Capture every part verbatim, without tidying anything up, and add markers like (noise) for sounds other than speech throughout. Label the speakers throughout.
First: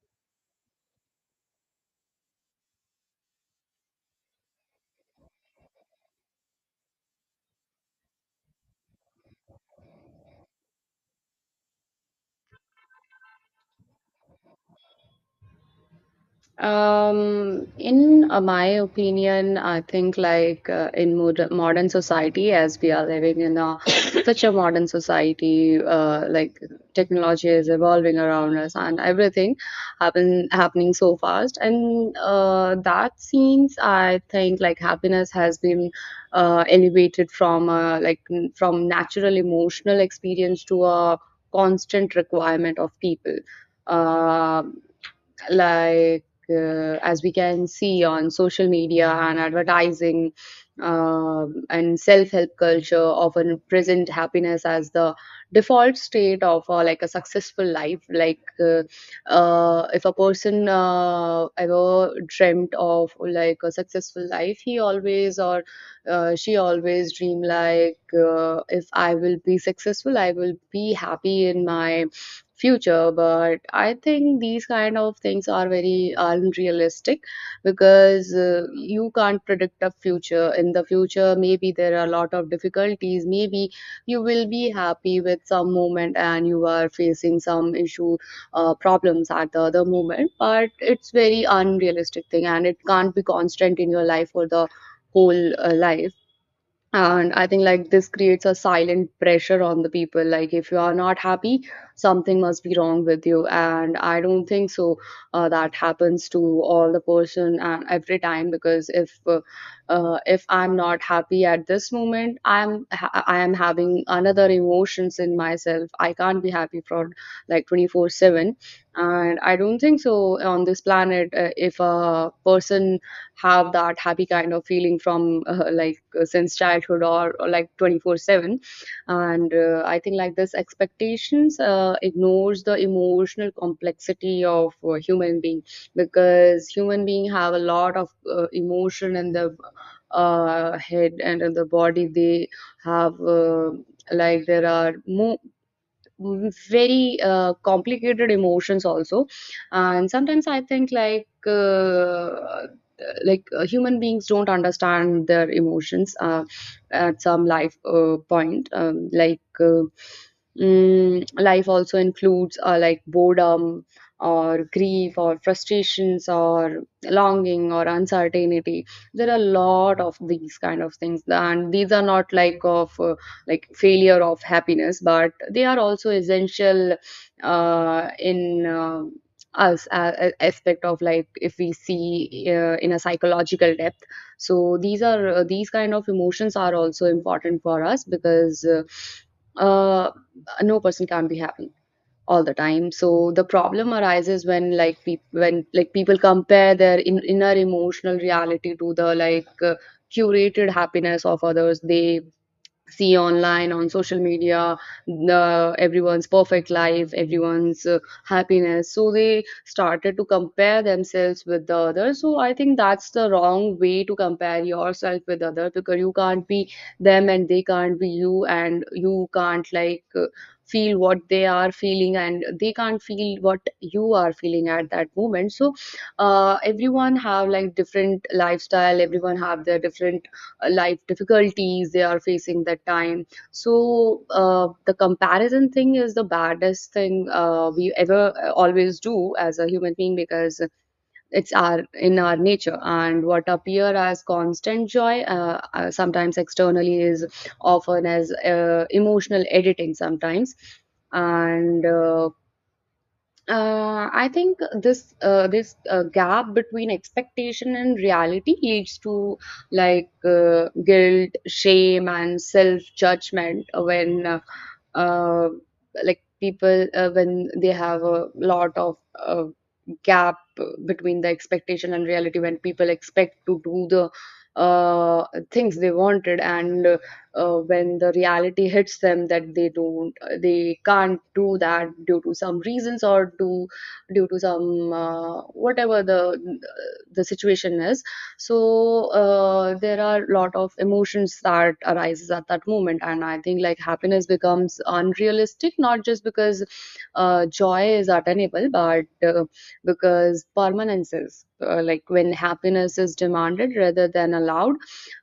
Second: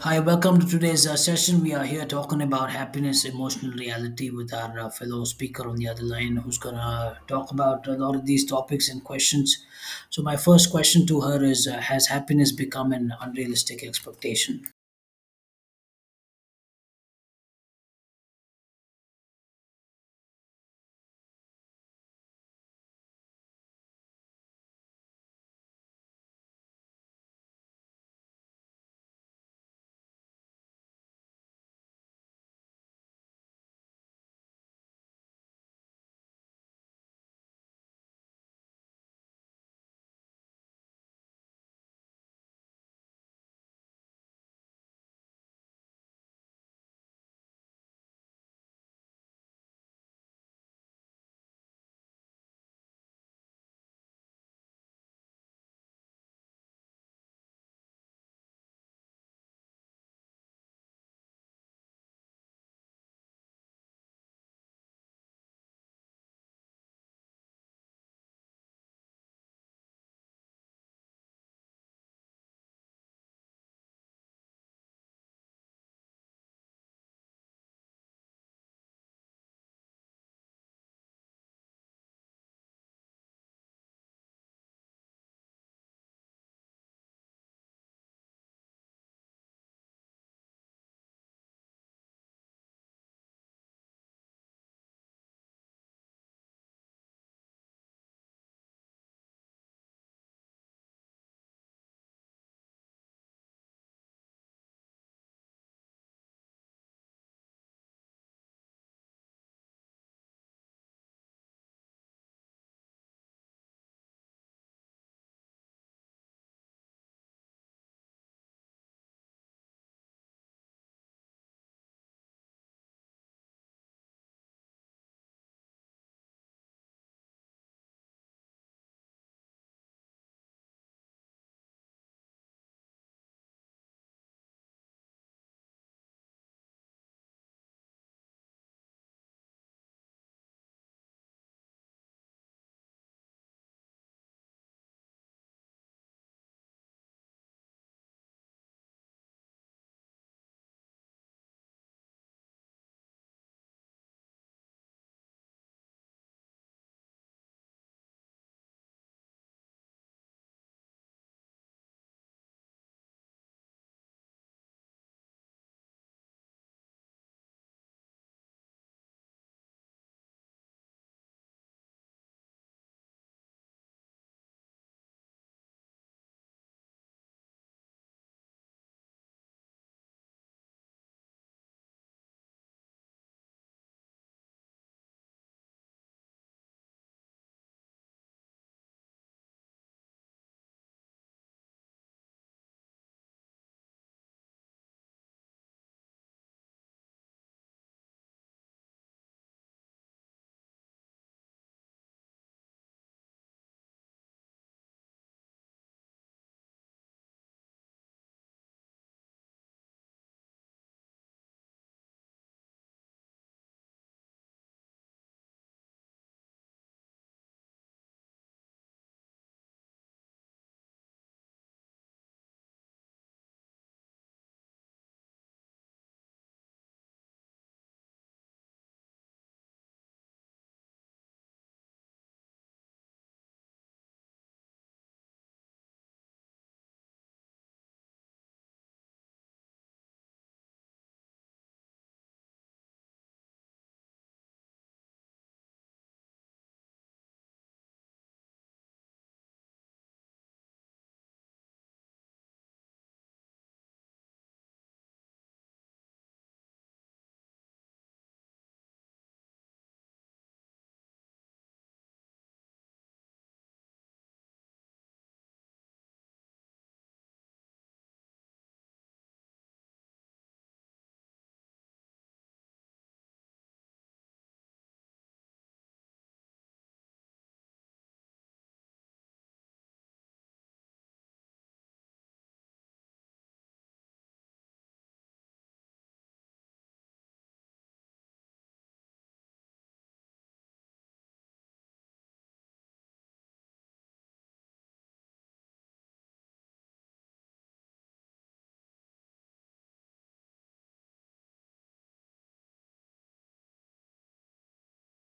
Speaker 1: Hi, welcome to today's uh, session. We are here talking about happiness, emotional reality with our uh, fellow speaker on the other line who's going to talk about a lot of these topics and questions. So, my first question to her is uh, has happiness become an unrealistic expectation?
Speaker 2: Um, in uh, my opinion, I think like uh, in mod- modern society, as we are living in a (coughs) such a modern society, uh, like technology is evolving around us and everything happen happening so fast. And uh, that seems, I think, like happiness has been uh, elevated from uh, like n- from natural emotional experience to a constant requirement of people. Uh, like uh, as we can see on social media and advertising, um, and self-help culture often present happiness as the default state of uh, like a successful life. Like uh, uh, if a person uh, ever dreamt of like a successful life, he always, or uh, she always dream like, uh, if I will be successful, I will be happy in my future. But I think these kind of things are very unrealistic, because uh, you can't predict a future. In the future, maybe there are a lot of difficulties. Maybe you will be happy with some moment and you are facing some issue uh, problems at the other moment. But it's very unrealistic thing and it can't be constant in your life for the whole uh, life. And I think like this creates a silent pressure on the people, like if you are not happy, something must be wrong with you. And I don't think so uh, that happens to all the person and every time. Because if uh, uh, if I'm not happy at this moment, i'm ha- I am having another emotions in myself. I can't be happy for like twenty four seven. And I don't think so, on this planet, uh, if a person have that happy kind of feeling from uh, like uh, since childhood or, or like twenty four seven. And uh, I think like this expectations uh, ignores the emotional complexity of uh, human being, because human being have a lot of uh, emotion in the uh, head and in the body. They have uh, like there are more very uh, complicated emotions also. And sometimes I think like uh, like uh, human beings don't understand their emotions uh, at some life uh, point um, like uh, mm, Life also includes uh, like boredom or grief or frustrations or longing or uncertainty. There are a lot of these kind of things, and these are not like of uh, like failure of happiness, but they are also essential uh, in um us uh, a- aspect of like if we see uh, in a psychological depth. So these are uh, these kind of emotions are also important for us. Because uh, uh, no person can be happy all the time. So the problem arises when like peop when like people compare their in- inner emotional reality to the like uh, curated happiness of others they see online on social media, the everyone's perfect life, everyone's uh, happiness. So they started to compare themselves with the others. So I think that's the wrong way, to compare yourself with other, because you can't be them and they can't be you, and you can't like uh, feel what they are feeling and they can't feel what you are feeling at that moment. So uh, everyone have like different lifestyle, everyone have their different life difficulties they are facing that time. So uh, the comparison thing is the baddest thing uh, we ever uh, always do as a human being, because it's our in our nature. And what appear as constant joy uh, uh, sometimes externally is often as uh, emotional editing sometimes. And uh, uh, I think this uh, this uh, gap between expectation and reality leads to like uh, guilt, shame, and self judgment. When uh, uh, like people uh, when they have a lot of uh, gap between the expectation and reality, when people expect to do the uh, things they wanted, and uh, uh, when the reality hits them that they don't, they can't do that due to some reasons, or due due to some uh, whatever the the situation is. So uh, there are a lot of emotions that arises at that moment. And I think like happiness becomes unrealistic not just because uh, joy is attainable, but uh, because permanence is, uh, like when happiness is demanded rather than allowed,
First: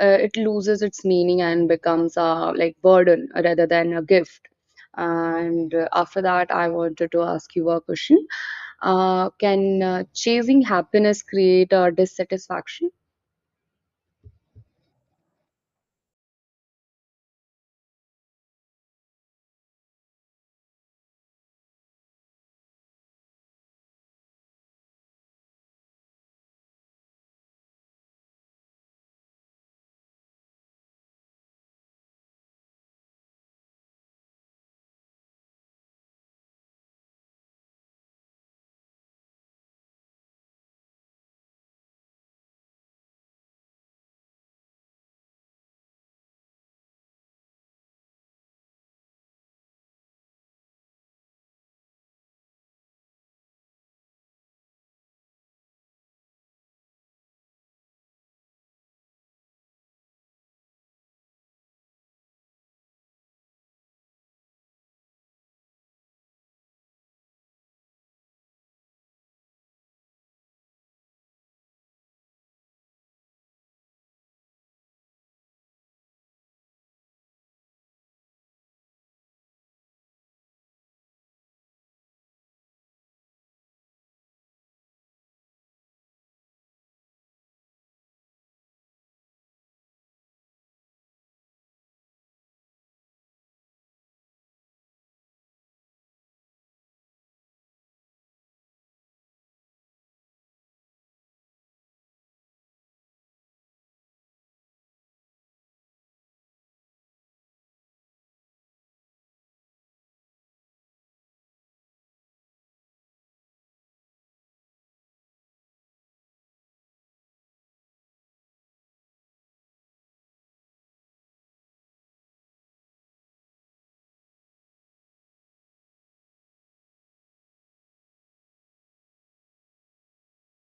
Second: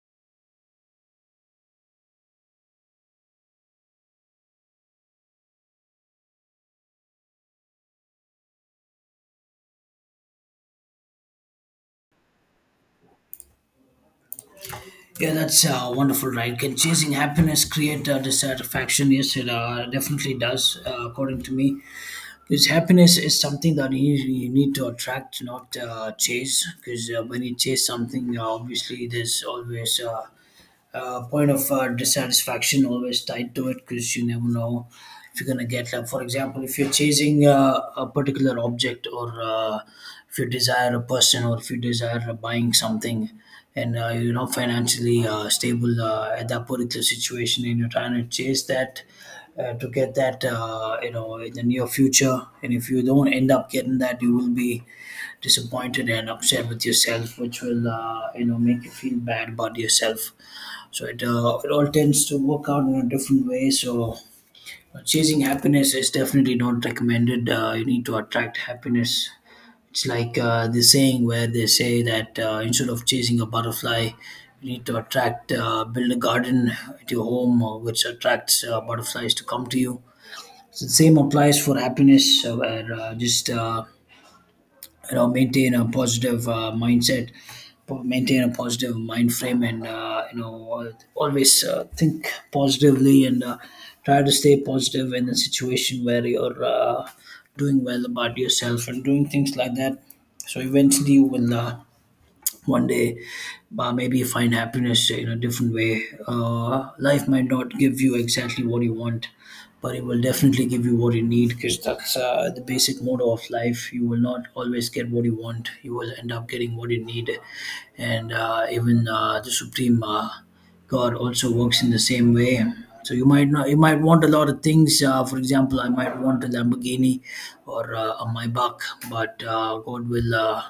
Speaker 2: uh, it loses its meaning and becomes a like burden rather than a gift. And uh, after that, I wanted to ask you a question: uh, can uh, chasing happiness create a dissatisfaction?
Speaker 1: Yeah, that's uh, wonderful, right? Can chasing happiness create uh, dissatisfaction? Yes, it uh, definitely does, uh, according to me. Because happiness is something that you, you need to attract, not uh, chase. Because uh, when you chase something, uh, obviously there's always uh, uh, point of uh, dissatisfaction always tied to it, because you never know if you're going to get, like, for example, if you're chasing uh, a particular object, or uh, if you desire a person, or if you desire uh, buying something, and uh, you're not financially uh, stable uh, at that particular situation, and you're trying to chase that uh, to get that, uh, you know, in the near future, and if you don't end up getting that, you will be disappointed and upset with yourself, which will, uh, you know, make you feel bad about yourself. So it, uh, it all tends to work out in a different way. So chasing happiness is definitely not recommended. Uh, you need to attract happiness. It's like uh, the saying where they say that, uh, instead of chasing a butterfly, you need to attract, uh, build a garden at your home, uh, which attracts uh, butterflies to come to you. So the same applies for happiness, uh, where uh, just uh, you know, maintain a positive uh, mindset, po- maintain a positive mind frame, and uh, you know, al- always uh, think positively, and uh, try to stay positive in a situation where you're uh, doing well about yourself and doing things like that. So eventually you will, uh, one day, uh, maybe find happiness in a different way. Uh, life might not give you exactly what you want, but it will definitely give you what you need, because that's uh, the basic motto of life. You will not always get what you want, you will end up getting what you need. And uh, even uh, the supreme, uh, God, also works in the same way. So you might not, you might want a lot of things. Uh, for example, I might want a Lamborghini, or uh, a Maybach, but uh, God will uh,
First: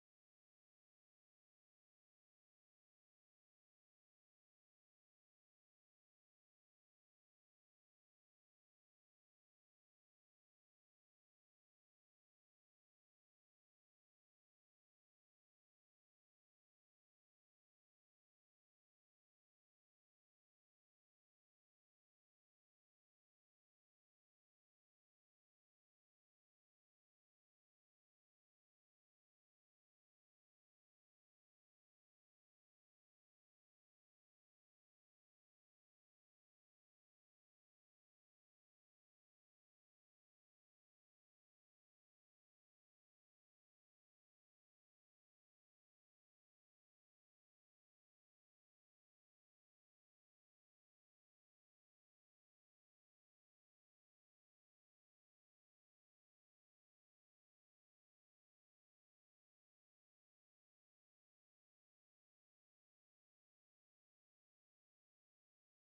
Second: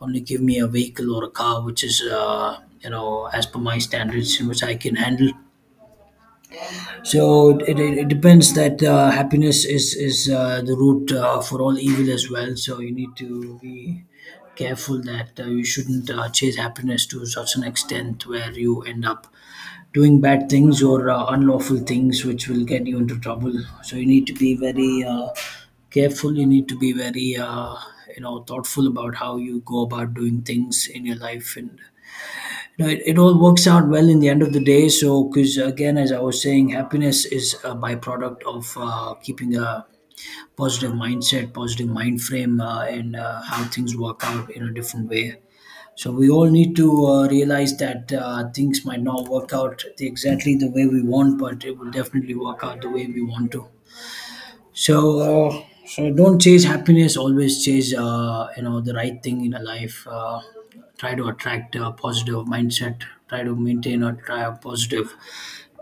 Speaker 1: only give me a vehicle or a car which is, uh, you know, as per my standards, which I can handle. So it, it, it depends that, uh, happiness is is uh, the root uh, for all evil as well. So you need to be careful that, uh, you shouldn't uh, chase happiness to such an extent where you end up doing bad things, or uh, unlawful things, which will get you into trouble. So you need to be very, uh, careful, you need to be very, uh, you know, thoughtful about how you go about doing things in your life. And you know, it, it all works out well in the end of the day. So, because again, as I was saying, happiness is a byproduct of, uh, keeping a positive mindset, positive mind frame, uh, and uh, how things work out in a different way. So we all need to uh, realize that, uh, things might not work out the- exactly the way we want, but it will definitely work out the way we want to. So, uh, so don't chase happiness. Always chase, uh, you know, the right thing in a life. Uh, try to attract a positive mindset. Try to maintain or try a positive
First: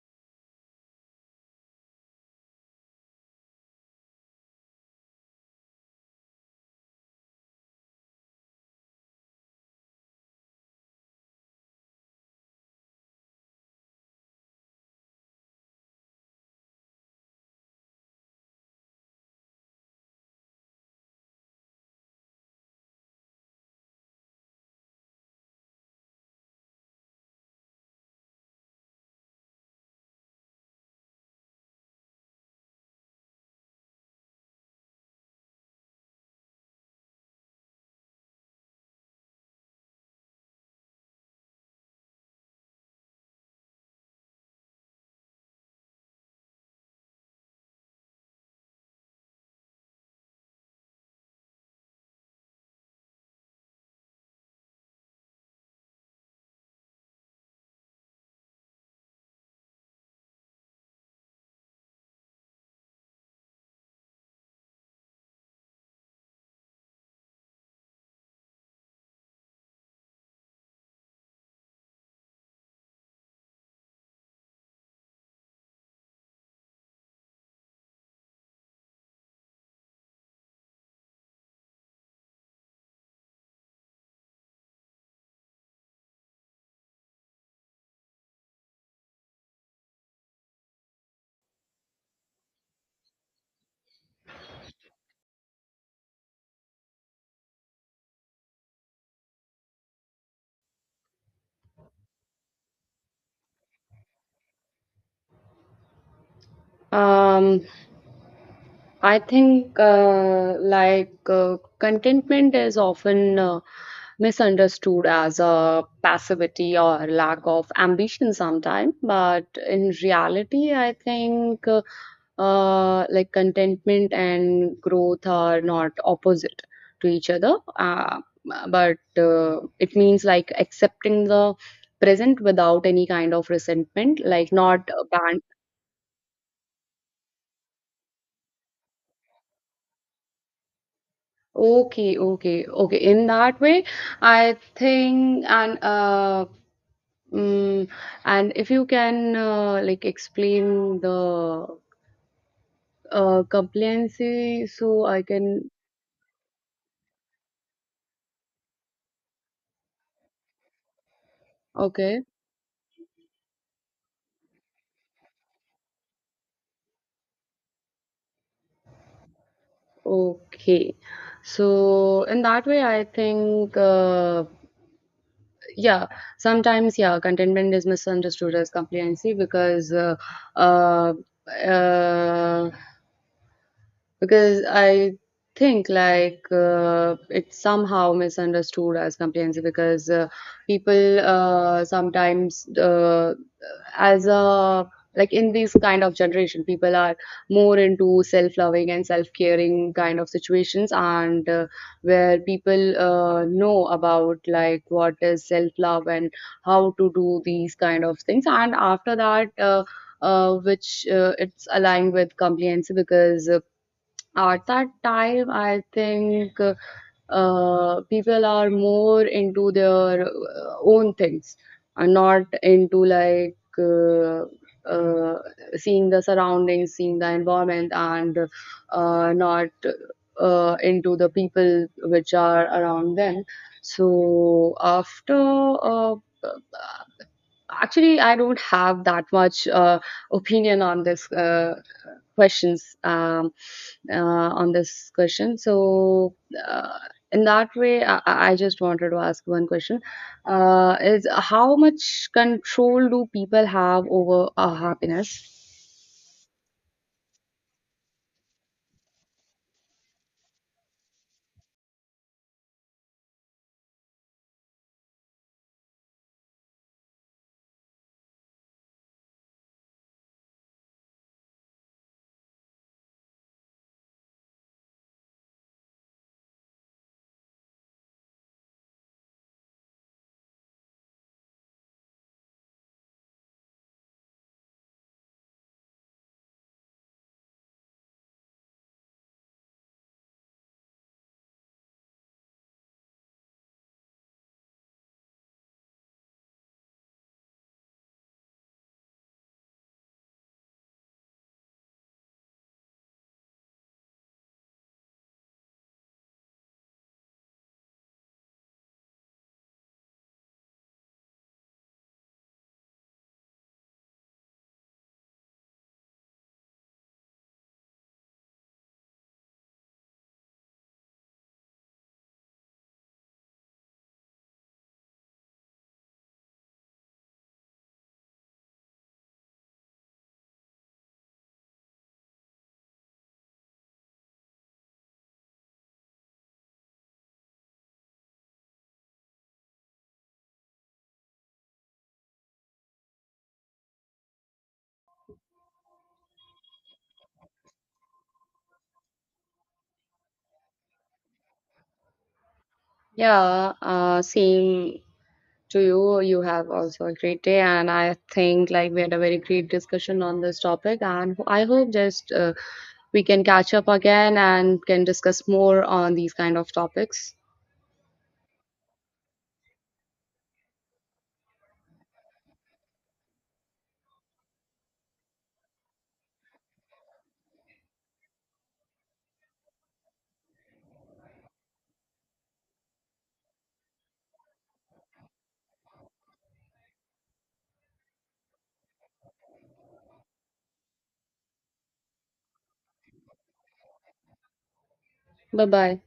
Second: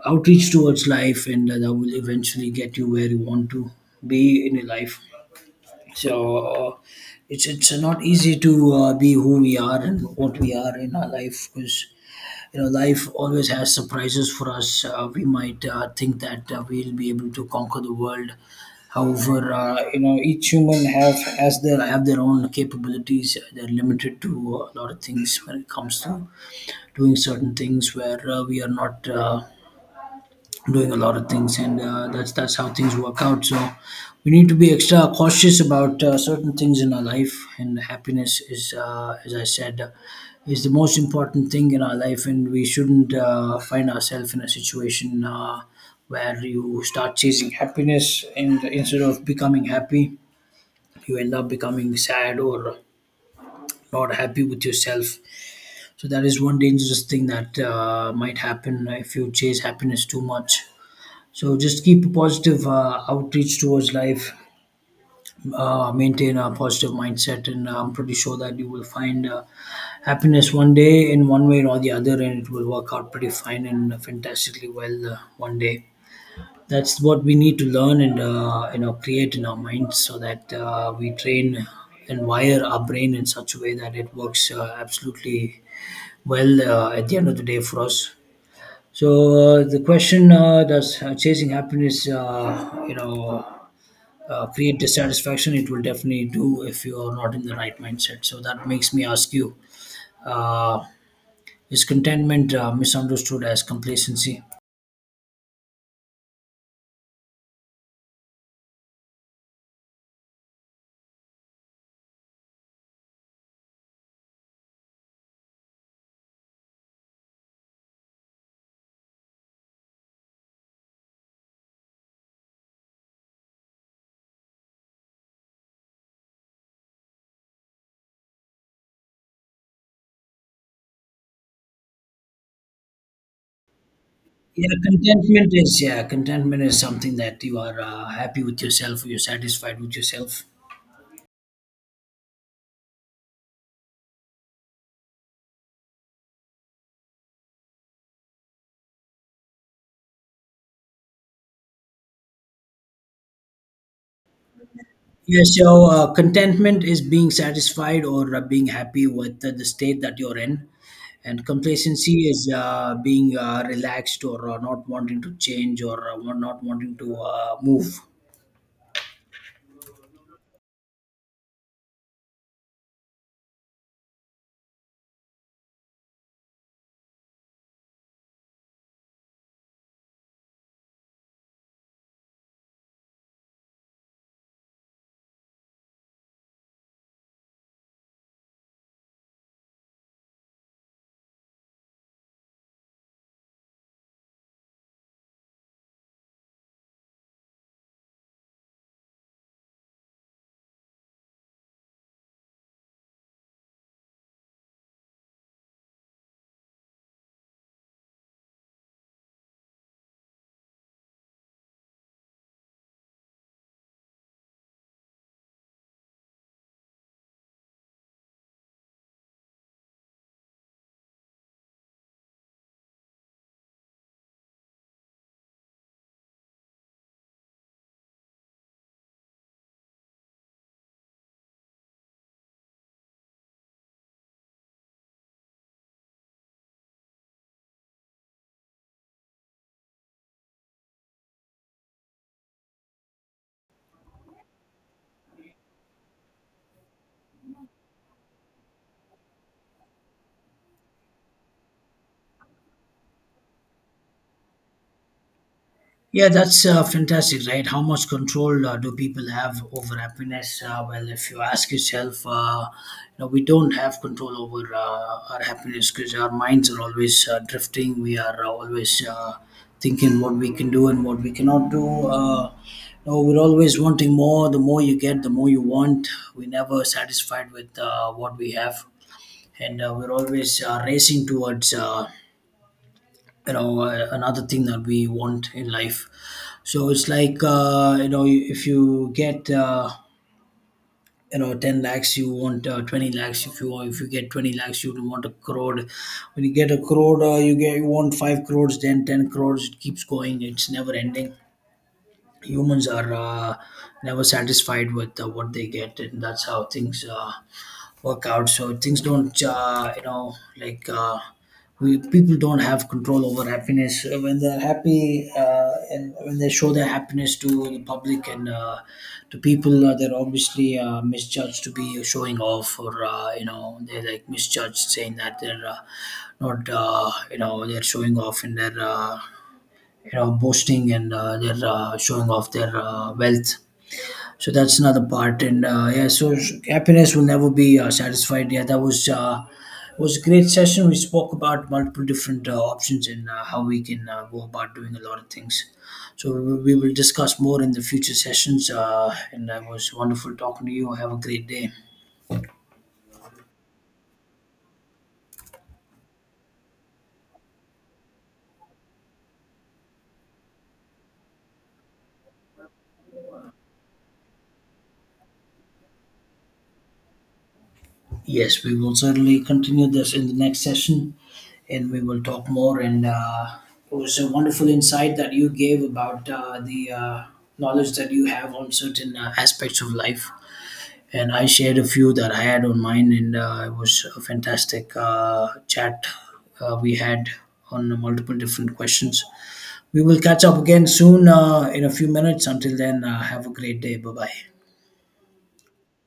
Speaker 1: outreach towards life, and that will eventually get you where you want to be in your life. So uh, it's, it's not easy to uh, be who we are and what we are in our life, because you know, life always has surprises for us. Uh, we might uh, think that, uh, we'll be able to conquer the world. However, uh, you know, each human have has their have their own capabilities. Uh, they're limited to a lot of things when it comes to doing certain things where, uh, we are not uh, doing a lot of things, and uh, that's that's how things work out. So we need to be extra cautious about, uh, certain things in our life, and happiness is, uh, as I said, is the most important thing in our life, and we shouldn't uh, find ourselves in a situation uh, where you start chasing happiness, and instead of becoming happy, you end up becoming sad, or not happy with yourself. So that is one dangerous thing that uh, might happen if you chase happiness too much. So just keep a positive, uh, outreach towards life, uh, maintain a positive mindset, and I'm pretty sure that you will find, uh, happiness one day, in one way or the other, and it will work out pretty fine and fantastically well uh, one day. That's what we need to learn and, uh, you know, create in our minds, so that, uh, we train and wire our brain in such a way that it works, uh, absolutely well uh, at the end of the day for us. So uh, the question uh, does uh, chasing happiness, uh, you know, uh, create dissatisfaction, it will definitely do if you are not in the right mindset. So that makes me ask you, uh, is contentment uh, misunderstood as complacency?
Speaker 2: Um, I think uh, like uh, contentment is often uh, misunderstood as a passivity or lack of ambition sometimes, but in reality, I think uh, uh, like contentment and growth are not opposite to each other, uh, but uh, it means like accepting the present without any kind of resentment, like
Speaker 1: Yeah,
Speaker 2: not.
Speaker 1: contentment is yeah contentment is something that you are uh, happy with yourself, or you're satisfied with yourself.
Speaker 2: Okay, okay, okay. In that way, I think. and uh mm, and if you can uh, like explain the uh compliancy, so I
Speaker 1: Yeah, so
Speaker 2: can.
Speaker 1: uh, contentment is being satisfied, or uh, being happy with the, the state that you're in, and complacency
Speaker 2: Okay.
Speaker 1: is uh, being uh, relaxed, or uh, not wanting to change, or uh, not wanting to uh, move.
Speaker 2: Okay. So in that way I think, uh yeah, sometimes, yeah, contentment is misunderstood as compliancy because uh uh, uh because I think like uh, it's somehow misunderstood as complacency, because uh, people uh, sometimes, uh, as a like in this kind of generation, people are more into self-loving and self-caring kind of situations. And uh, where people uh, know about like what is self-love and how to do these kind of things. And after that, uh, uh, which uh, it's aligned with compliance. Because uh, at that time, I think, uh, uh, people are more into their uh, own things and not into like uh, uh, seeing the surroundings, seeing the environment, and uh, not uh, into the people which are around them. So after, uh, actually, I don't have that much uh, opinion on this uh, questions um, uh, on this question. So, uh, in that way, I, I just wanted to ask one question: uh, is how much control do people have over our happiness?
Speaker 1: Yeah, that's uh, fantastic, right? How much control uh, do people have over happiness? Uh, well, if you ask yourself, uh, you know, we don't have control over uh, our happiness, because our minds are always uh, drifting. We are always uh, thinking what we can do and what we cannot do. Uh, you know, we're always wanting more. The more you get, the more you want. We're never satisfied with uh, what we have, and uh, we're always uh, racing towards, uh, you know, uh, another thing that we want in life. So it's like, uh, you know, if you get, uh, you know, ten lakhs, you want uh, twenty lakhs. If you want, if you get twenty lakhs, you want a crore. When you get a crore, uh, you get you want five crores, then ten crores. It keeps going, it's never ending. Humans are uh, never satisfied with uh, what they get, and that's how things uh, work out. So things don't, uh, you know, like, uh, we people don't have control over happiness. Uh, when they're happy, uh, and when they show their happiness to the public and, uh, to people, uh, they're obviously uh, misjudged to be showing off, or, uh, you know, they're, like, misjudged, saying that they're, uh, not, uh, you know, they're showing off, and they're, uh, you know, boasting, and uh, they're uh, showing off their uh, wealth. So that's another part, and uh, yeah, so, s- happiness will never be uh, satisfied. Yeah, that was uh, it was a great session. We spoke about multiple different uh, options, and uh, how we can uh, go about doing a lot of things. So we will we will discuss more in the future sessions. Uh, and it was wonderful talking to you. Have a great day.
Speaker 2: Yeah, uh, same to you. You have also a great day. And I think like we had a very great discussion on this topic, and I hope just uh, we can catch up again and can discuss more on these kind of topics.
Speaker 1: Yes, we will certainly continue this in the next session, and we will talk more. And uh, it was a wonderful insight that you gave about, uh, the uh, knowledge that you have on certain uh, aspects of life, and I shared a few that I had on mine, and uh, it was a fantastic uh, chat uh, we had on multiple different questions. We will catch up again soon uh, in a few minutes. Until then, uh, have a great day. Bye bye.
Speaker 2: Bye bye.